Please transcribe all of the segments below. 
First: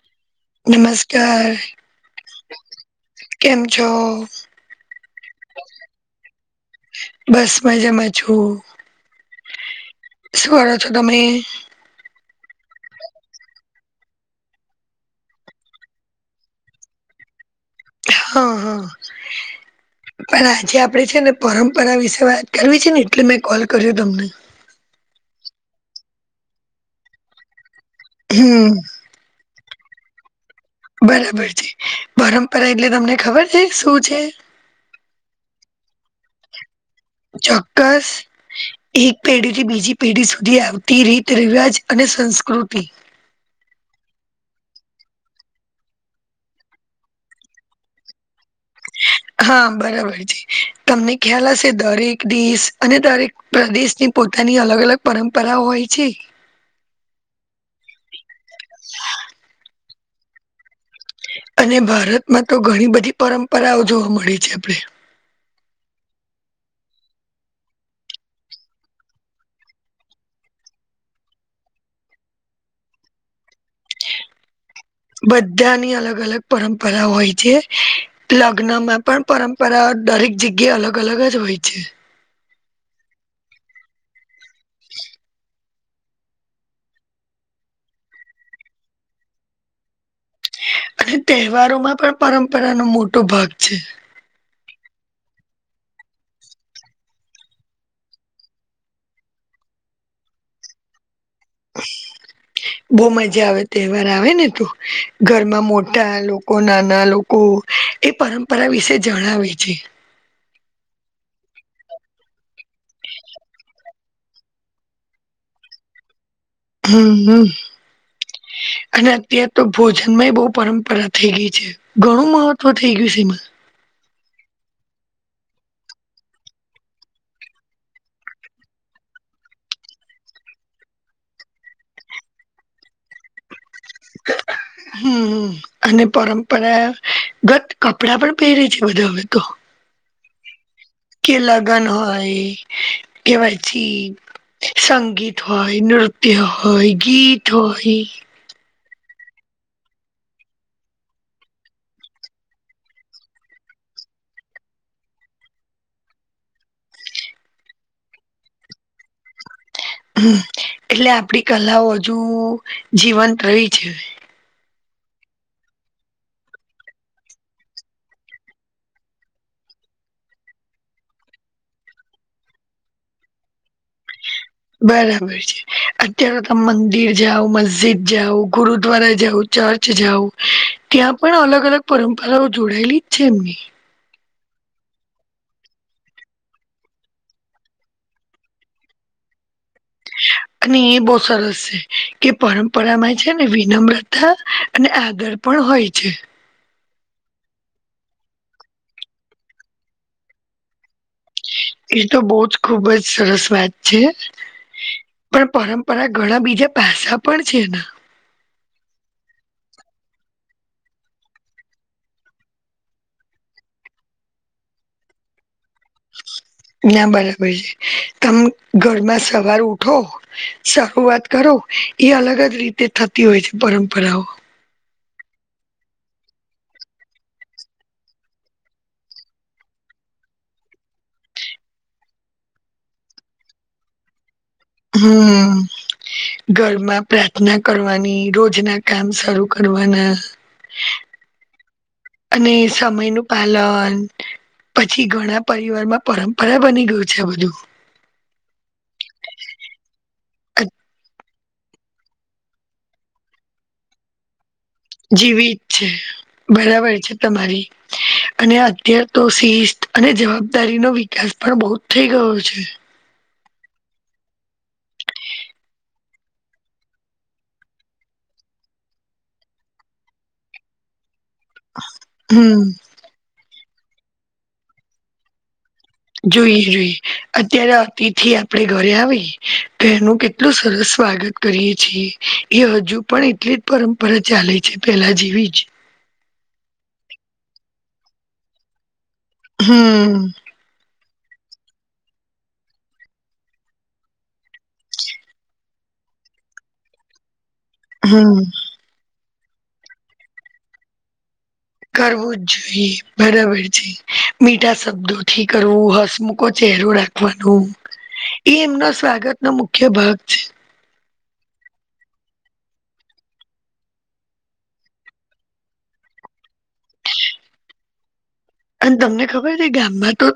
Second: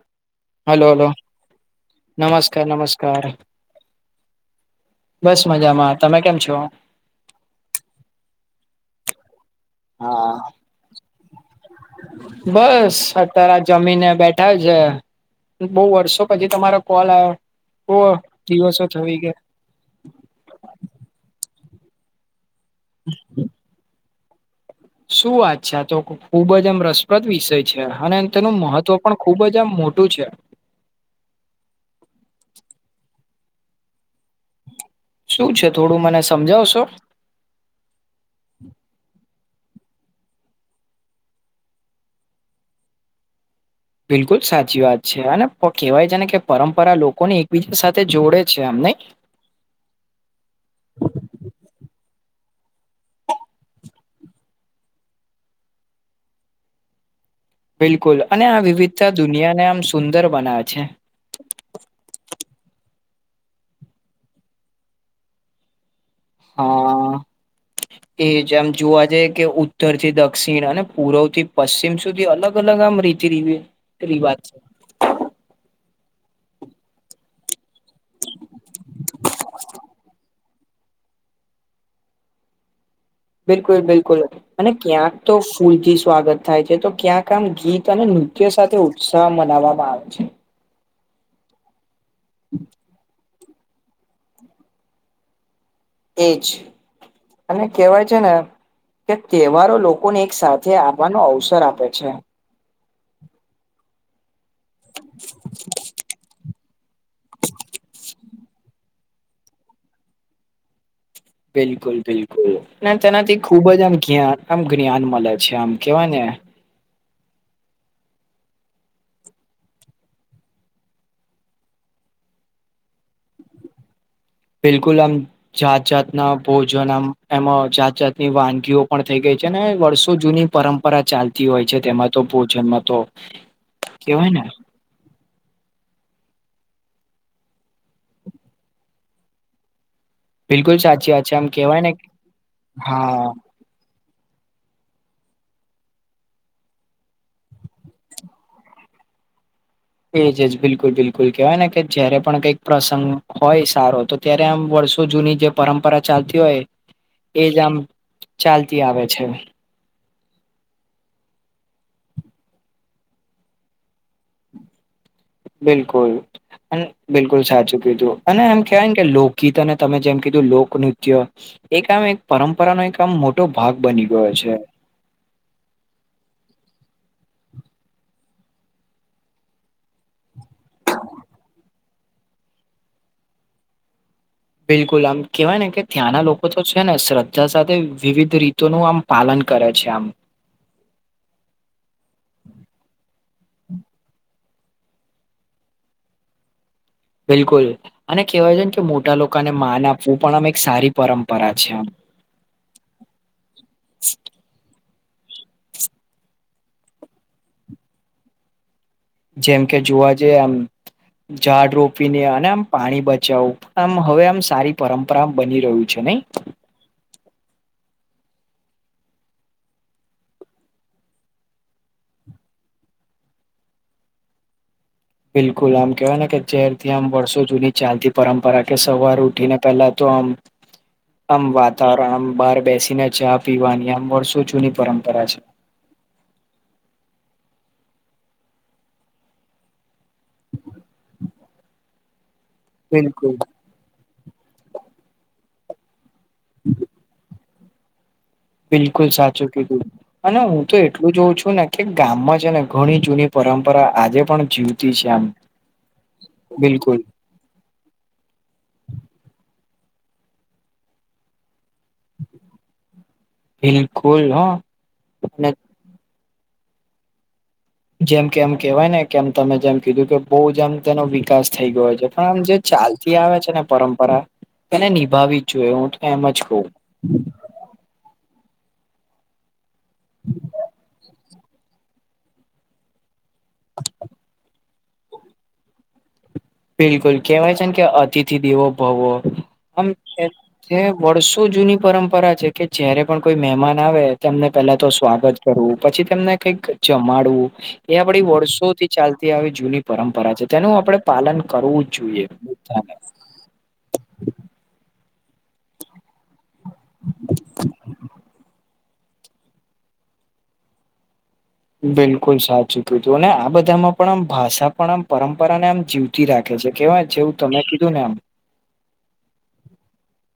[inaudible] Hello hello નમસ્કાર નમસ્કાર નમસ્કાર કેમ છો બસ મજામાં તમે કેમ છો બસમાં જમા છું શું કરો છો તમે બસ અતાર જમીને બેઠા છે બહુ વર્ષો પછી તમારો કોલ આવ્યો ઓ હા દિવસો હા થઈ ગયા પણ આજે આપડે છે ને પરંપરા વિશે વાત કરવી છે ને એટલે મેં કોલ કર્યો તમને શું વાત છે આ તો ખુબ જ એમ રસપ્રદ વિષય છે અને તેનું હમ મહત્વ પણ ખુબ જ આમ મોટું છે બરાબર છે પરંપરા એટલે તમને ખબર છે શું છે શું છે થોડું મને સમજાવશો ચોક્કસ એક પેઢી થી બીજી પેઢી સુધી આવતી રીત રિવાજ અને સંસ્કૃતિ બિલકુલ સાચી વાત છે અને કહેવાય છે ને કે પરંપરા લોકોને એકબીજા સાથે જોડે છે અમને હા બરાબર છે તમને ખ્યાલ હશે દરેક દિશ અને દરેક પ્રદેશની પોતાની અલગ અલગ પરંપરાઓ હોય છે બિલકુલ અને આ વિવિધતા દુનિયાને આમ સુંદર બનાવે છે અને ભારતમાં તો ઘણી બધી પરંપરાઓ જોવા મળે છે આપણે હા એ જ આમ જોવા જઈ કે ઉત્તર થી દક્ષિણ અને પૂર્વ થી પશ્ચિમ સુધી અલગ અલગ આમ રીતે ર એરી વાત છે બધાની અલગ અલગ પરંપરા હોય છે લગ્ન માં પણ પરંપરા દરેક જગ્યા અલગ અલગ જ હોય છે બિલકુલ બિલકુલ અને ક્યાંક તો ફૂલથી સ્વાગત થાય છે તો ક્યાંક આમ ગીત અને નૃત્ય સાથે ઉત્સાહ મનાવવામાં આવે છે અને તહેવારો માં પણ પરંપરાનોો મોટો ભાગ છે એજ અને કેહેવાય છે ને કે તહેવારો લોકોને એક સાથે આપવાનો અવસર આપે છે બહ મજા આવે તહેવાર આવે ને તો ઘરમાં મોટા લોકો લોકો નાના લોકો એ પરંપરા વિશે જણાવે છે બિલકુલ બિલકુલ અને તેનાથી ખુબ જ આમ જ આમ જ્ઞાન મળે છે આમ કેવા ને હા હમ અને અત્યાર તો ભોજન માં એ બહુ પરંપરા થઈ ગઈ છે ઘણું મહત્વ થઈ ગયું છે એમાં બિલકુલ અમ જાત જાતના ભોજનમ એમાં જાત જાતની વાનગીઓ પણ થઈ ગઈ છે ને વર્ષો જૂની પરંપરા ચાલતી હોય છે તેમાં તો ભોજનમાં તો કેવાય ને હમ અને પરંપરાગત કપડાં પણ પહેરે છે બધા હવે તો બિલકુલ સાચી વાત કે છે આમ લગન કેવાય ને હોય હા કેવાય થી સંગીત હોય નૃત્ય હોય ગીત હોય એજ જ બિલકુલ બિલકુલ કેહેવાય ને કે જયારે પણ કંઈક પ્રસંગ હોય સારો તો ત્યારે આમ વર્ષો જૂની જે પરંપરા ચાલતી હોય એ જ આમ ચાલતી આવે છે હમ એટલે આપડી કલાઓ હજુ જીવંત રહી છે બિલકુલ અને બિલકુલ સાચું કીધું અને એમ કહેવાય કે લોકગીત અને તમે જેમ કીધું લોકનૃત્ય એક આમ એક પરંપરાનોો એક આમ મોટો ભાગ બની ગયો છે બરાબર છે અત્યારે તમે મંદિર જાઓ મસ્જિદ જાઓ ગુરુદ્વારા જાઓ. ચર્ચ જાઉ ત્યાં પણ અલગ અલગ પરંપરાઓ જોડાયેલી જ છે એમની. બિલકુલ આમ કહેવાય ને કે ત્યાંના લોકો તો છે ને શ્રદ્ધા સાથે વિવિધ રીતોનું આમ પાલન કરે છે આમ. અને એ બહું સરસ છે કે પરંપરામાં છે ને વિનમ્રતા અને આદર પણ હોય છે. બિલકુલ અને કહેવાય છે ને કે મોટા લોકોને માન આપવું પણ આમ એક સારી પરંપરા છે આમ. એ તો બહુ જ ખુબ જ સરસ વાત છે. પણ પરંપરા ઘણા બીજા પાસા પણ છે. જેમ કે જોવા જઈએ આમ ઝાડ રોપીને અને આમ પાણી બચાવું આમ હવે આમ સારી પરંપરા બની રહ્યું છે નહી. ના બરાબર છે તમે ઘરમાં સવાર ઉઠો શરૂઆત કરો એ અલગ જ રીતે થતી હોય છે પરંપરાઓ. બિલકુલ આમ કેહેવાય ને કે [unintelligible] આમ વર્ષો જૂની ચાલતી પરંપરા કે સવાર ઉઠી ને પહેલા તો આમ આમ વાતાવરણ આમ બહાર બેસીને ચા પીવાની આમ વષો જુની હમ. ઘરમાં પ્રાર્થના કરવાની રોજ ના કામ શરૂ કરવાના. અને સમય નું બિલકુલ પાલન પછી ઘણા પરિવારમાં પરંપરા બની ગયું છે આ બધું. બિલકુલ સાચું કીધું અને હું તો એટલું જોઉં છું ને કે ગામમાં છે ને ઘણી જૂની પરંપરા આજે પણ જીવતી છે આમ. જેવી છે બરાબર બિલકુલ છે તમારી. અને અત્યાર તો શિસ્ત અને જવાબદારી નો વિકાસ પણ બહુ જ થઈ ગયો છે. બિલકુલ હો જેમ કે એમ કેહેવાય ને કેમ તમે જેમ કીધું કે બહુ જેમ તેનો વિકાસ થઈ ગયો છે પણ આમ જે હમ ચાલતી આવે છે ને પરંપરા એને નિભાવી જ જોઈએ હું એમ જ જોઈએ કવું. જોઈએ અત્યારે અતિથથી આપણેે ઘરે આવી તો એનું કેટલું સરસ સ્વાગત કરીએ છીએ. એ હજુ પણ એટલી જ પરંપરા ચાલે છે પેલા જેવી જ. બિલકુલ કેહેવાય છેને કે અતિથિ દેવો ભવો આમ હમ જે વર્ષો જૂની પરંપરા છે કે જયારે પણ કોઈ મહેમાન આવે તેમને પેલા તો સ્વાગત કરવું પછી તેમને કઈક જમાડવું એ આપડી હમ વર્ષોથી ચાલતી આવી જૂની પરંપરા છે તેનું આપણે પાલન જ જોઈએ કરવું જ જોઈએ બધાને બરાબર છે મીઠા શબ્દોથી કરવું હસમુખ ચહેરો રાખવાનો એ એમના સ્વાગત ન મુખ્ય ભાગ છે. બિલકુલ સાચુંક્યું હતું અને આ બધામાં પણ આમ ભાષા પણ આમ પરંપરાને આમ જીવ તી રાખે છે કેવાય છે જેવું તમે કીધું ને આમ અને તમને ખબર છે ગામમાં તો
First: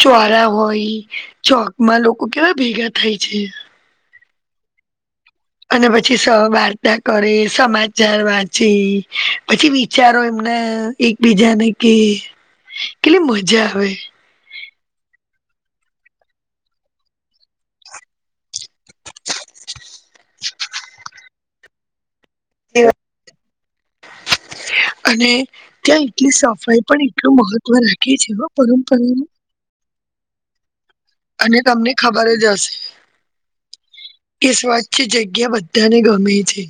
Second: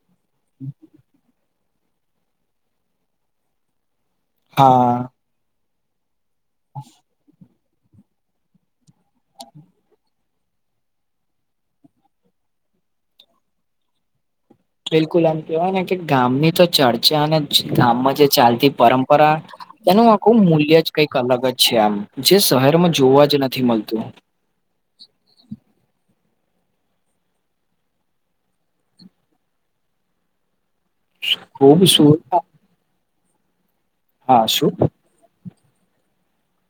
ચોરા હોય ચોકમાં લોકો કેવા ભેગા થાય છે. હા. અને પછી સહ વાર્તા કરે સમાચાર વાંચે પછી વિચારો એમને એક બીજાને કે કેટલી મજા આવે. બિલકુલ આમ કેવાય ને કે ગામની તો ચર્ચા અને ગામમાં જે ચાલતી પરંપરા એનું આખું મૂલ્ય જ કઈક અલગ જ છે આમ જે શહેરમાં જોવા જ નથી મળતું. અને ત્યાં એટલી સફાઈ પણ એટલું મહત્વ રાખી છે પરંપરાનું. અને ખૂબ તમને શું ખબર જ હશે હા કે શું સ્વચ્છ જગ્યા બધાને ગમે છે.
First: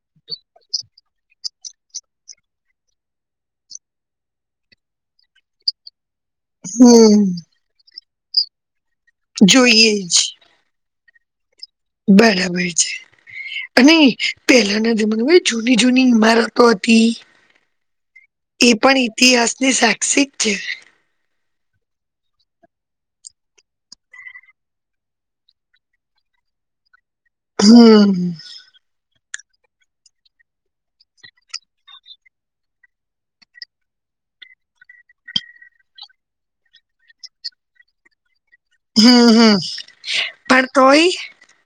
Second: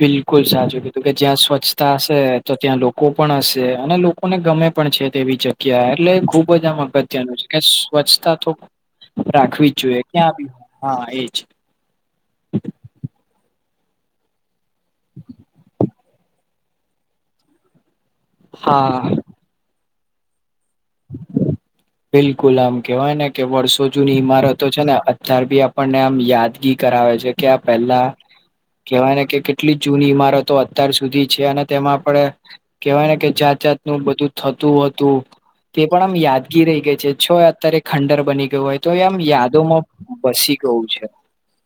બિલકુલ સાચું કીધું કે જ્યાં સ્વચ્છતા હશે તો ત્યાં લોકો પણ હશે અને લોકોને ગમે પણ છે તેવી જગ્યા એટલે ખૂબ ખૂબ જા હમ અગત્યનું છે કે સ્વચ્છતા તો રાખવી જ જોઈએ ક્યાં બ હો હા એજ બરાબર છે અને પેલાના જમાના જૂની જૂની ઈમારત હતી એ પણ હા ઈતિહાસની સાક્ષિક છે. બિલકુલ આમ કેવાય ને કે વર્ષો જૂની ઈમારતો છે ને અત્યાર ભી આપણને આમ યાદગી કરાવે છે. ક્યા પેલા હમ કેવાય ને કે કેટલી જૂની ઈમારતો અત્યાર સુધી છે અને તેમાં આપણે કેહેવાય ને કે જાત જાતનું બધું થતું હતું તે પણ આમ યાદ કી રહી ગઈ છે છ અત્યારે ખંડર બની ગયું હોય તો એ આમ હમ હમ યાદોમાં વસી પણ ગયું છે તોય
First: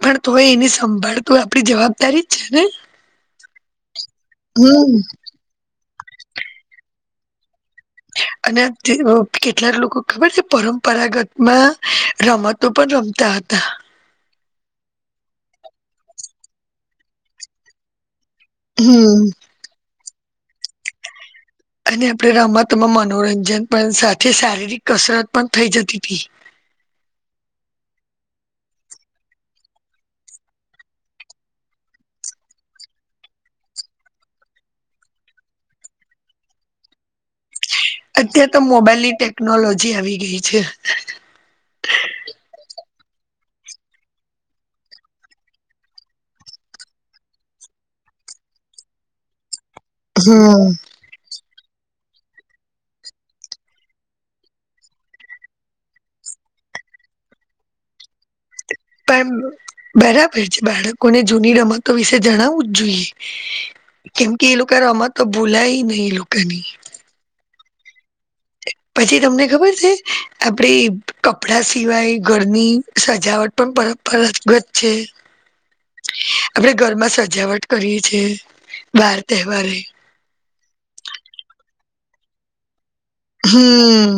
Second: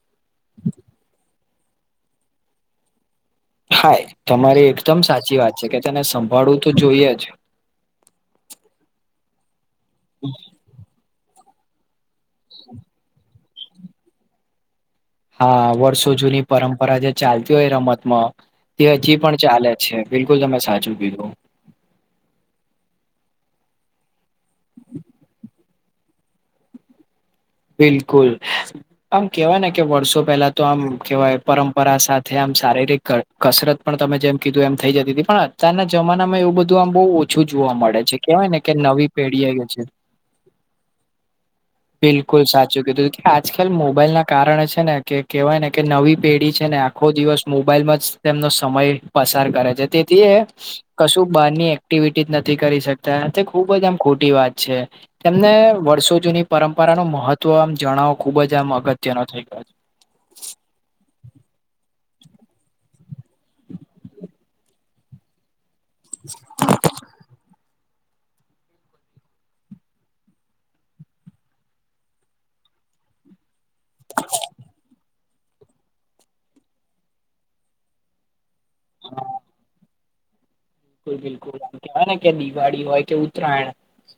પણ તોય એની સંભાળતું આપડી જવાબદારી જ છે ને હા તમારી હમ એકદમ સાચી વાત છે કે તેને સંભાળવું તો જોઈએ જ અને કેટલાક લોકો ખબર છે પરંપરાગત માં રમતો પણ રમતા હતા હા વર્ષો જૂની પરંપરા જે ચાલતી હોય રમતમાં તે હજી હમ પણ ચાલે. છે બિલકુલ તમે સાચું કીધું. અને આપણે રમતમાં મનોરંજન પણ સાથે શારીરિક કસરત પણ થઈ જતી હતી. બિલકુલ આમ કેહેવાય ને કે વર્ષો પહેલા તો આમ કેવાય પરંપરા સાથે, આમ શારીરિક કસરત પણ તમે જેમ કીધું એમ થઈ જતી તી, પણ અતારના જમાનામાં એવું બધું આમ બોવ ઓછું જોવા મળે છે, કેવાય અત્યારે તો ને કે નવી મોબાઈલની પેઢી આવી છે. ટેકનોલોજી ગઈ છે બિલ બિલકુલ સાચું કીધું કે આજકાલ મોબાઈલ ના કારણે છે ને કે કહેવાય ને કે નવી પેઢી છે ને આખો દિવસ મોબાઈલમાં જ તેમનો સમય પસાર કરે છે. તેથી એ હમ કશું બહારની એક્ટિવિટી નથી કરી શકતા. તે ખુબ જ આમ ખોટી વાત છે. તેમને વર્ષો જૂની પરંપરા નું મહત્વ આમ જણાવો ખુબ જ આમ અગત્ પણ બરાબર છે. બાળકોને જૂની રમતો વિશે જણાવવું જ જોઈએ. કેમ કે એ લોકો રમતો ભૂલાય નહી, એ લોકોની પછી તમને ખબર છે? આપડે કપડા સિવાય ઘરની સજાવટ પણ પરપરાંપરાગત છે. આપડે ઘરમાં સજાવટ કરીએ છીએ. બાર તહેવારે. બિલકુલ બિલકુલ આમ કેવાય ને કે દિવાળી હોય કે ઉત્તરાયણ હમ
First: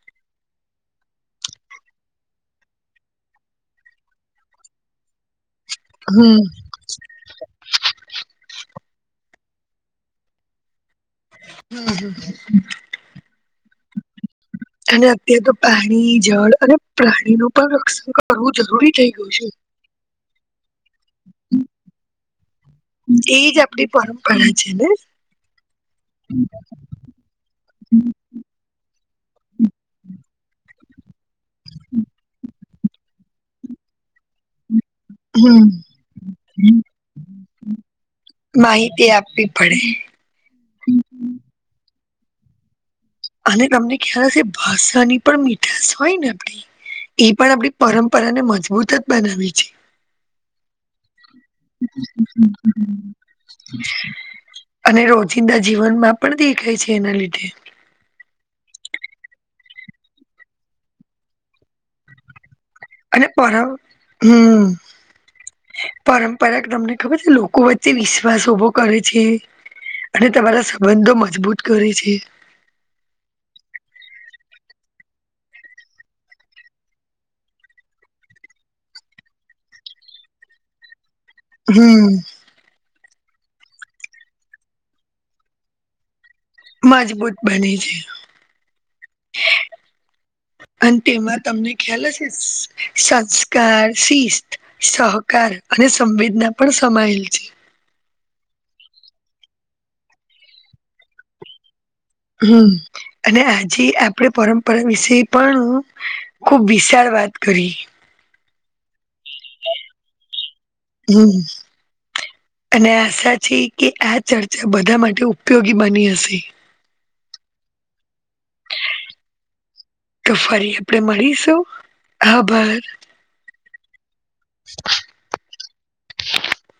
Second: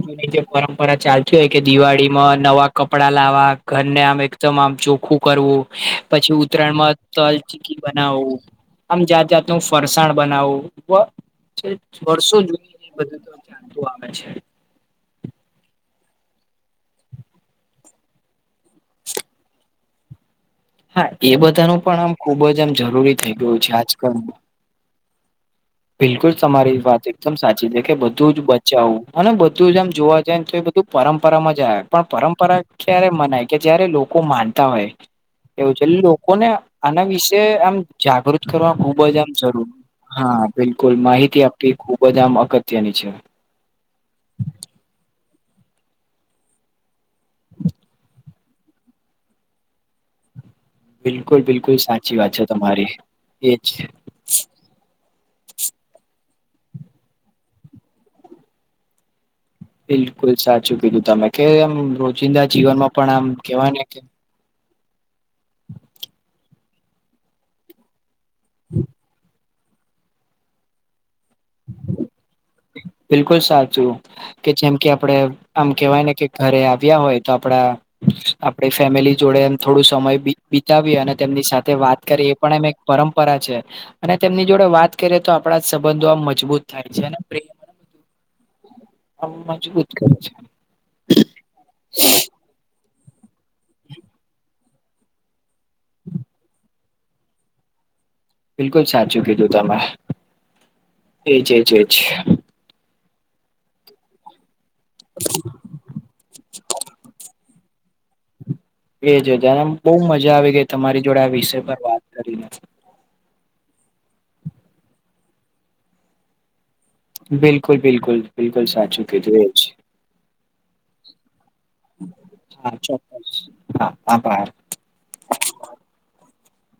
હોય [unintelligible] પરંપરા ચાલતી હોય કે દિવાળી માં નવા કપડા લાવવા, ઘરને આમ એકદમ આમ ચોખ્ખું કરવું. પછી હમ ઉત્તરાયણ માં તલ ચીકી બનાવું. આમ જાત - જાત નું ફરસાણ બનાવું. જે વર્ષો [unintelligible] બધું તો ચ્લતું આવે છે અને અત્ય્યારે તો પાણી, જળ અને પ્રાણી નું પણ રક્ષણ કરવું જરૂરી થઈ ગયું છે. હા એ બધાનું પણ આમ ખુબ જ આમ જરૂરી થઈ એજ ગયું છે આપડી આજકાલ પરંપરા છે ને? બિલકુલ તમારી વાત એકદમ સાચી છે, કે બધું જ બચાવું અને બધું જ આમ જોવા જાય તો એ તુ પરંપરામાં જ આવે પણ પરંપરા ક્યારે મનાય કે જય્યારે લોકો માનતા હોય. હમ એવું છે, એટલે લોકોને આના વિશે આમ જાગૃત કરવા ખુબ માહિતી જ આમ આપવી જરૂરી. પડે હા બિલકુલ. માહિતી આપવી ખુબ જ આમ અગત્યની છે. અને તમને ખ્યાલ હશે ભાષની પણ મીઠાશ હોય ને આપડી એ પણ આપણી પરંપરાને મજબૂત જ બનાવે છે. બિલકુલ બિલકુલ સાચી વાત છે તમારી. એ જ અને રોજિંદા જીવનમાં પણ દેખાય છે એના લીધે. બિલકુલ સાચું કીધું તમે કે એમ રોજિંદા જીવનમાં પણ અને આમ પરં કેવાય ને કે હમ પરંપરાગ તમને ખબર છે? લોકો વચ્ચે વિસ વાસ ઉભો કરે છે, અને તમારા સંબંધો મજબૂત કરે છે. બિલકુલ સાચું. કે જેમ કે આપડે આમ કેવાય ને કે ઘરે આવ્યા હોય, તો આપડા આપડે ફેમિલી જોડે એમ થોડું સમય બિતાવીએ અને તેમની સાથે વાત હમ કરીએ. પણ એમ એક પરંપરા છે, અને તેમની જોડે વાત કરીએ તો આપણા સંબંધો આમ મજબૂત થાય છે અને મજબૂત પ્રેમ બને છે. [unintelligible] મજબૂત કરે છે. અને તેમાં તમને ખ્યાલ હશે સંસ્કાર, શિસ્ત સહકાર અને સંવેદના પણ સમાયેલ છે. બિલકુલ સાચું કીધું તમે. એજ એજેજેચ હમ અને આજી આપ આપણે પરંપરા વિશે પાણું ખુબ વિશાળ વાત કરી. એ જજ બહુ મજા આવી ગઈ તમારી જોડે આ હમ વિષય પર વાત કરીને. અને આશા જી કે આ ચર્ચા બધા માટે ઉપયોગી બની હશે. બિલકુલ બિલકુલ બિલકુલ સાચું કીધું જ. તો ફરી આપણેે મળીશું? આભાર હા ચોક્કસ હા આબાર. [inaudible]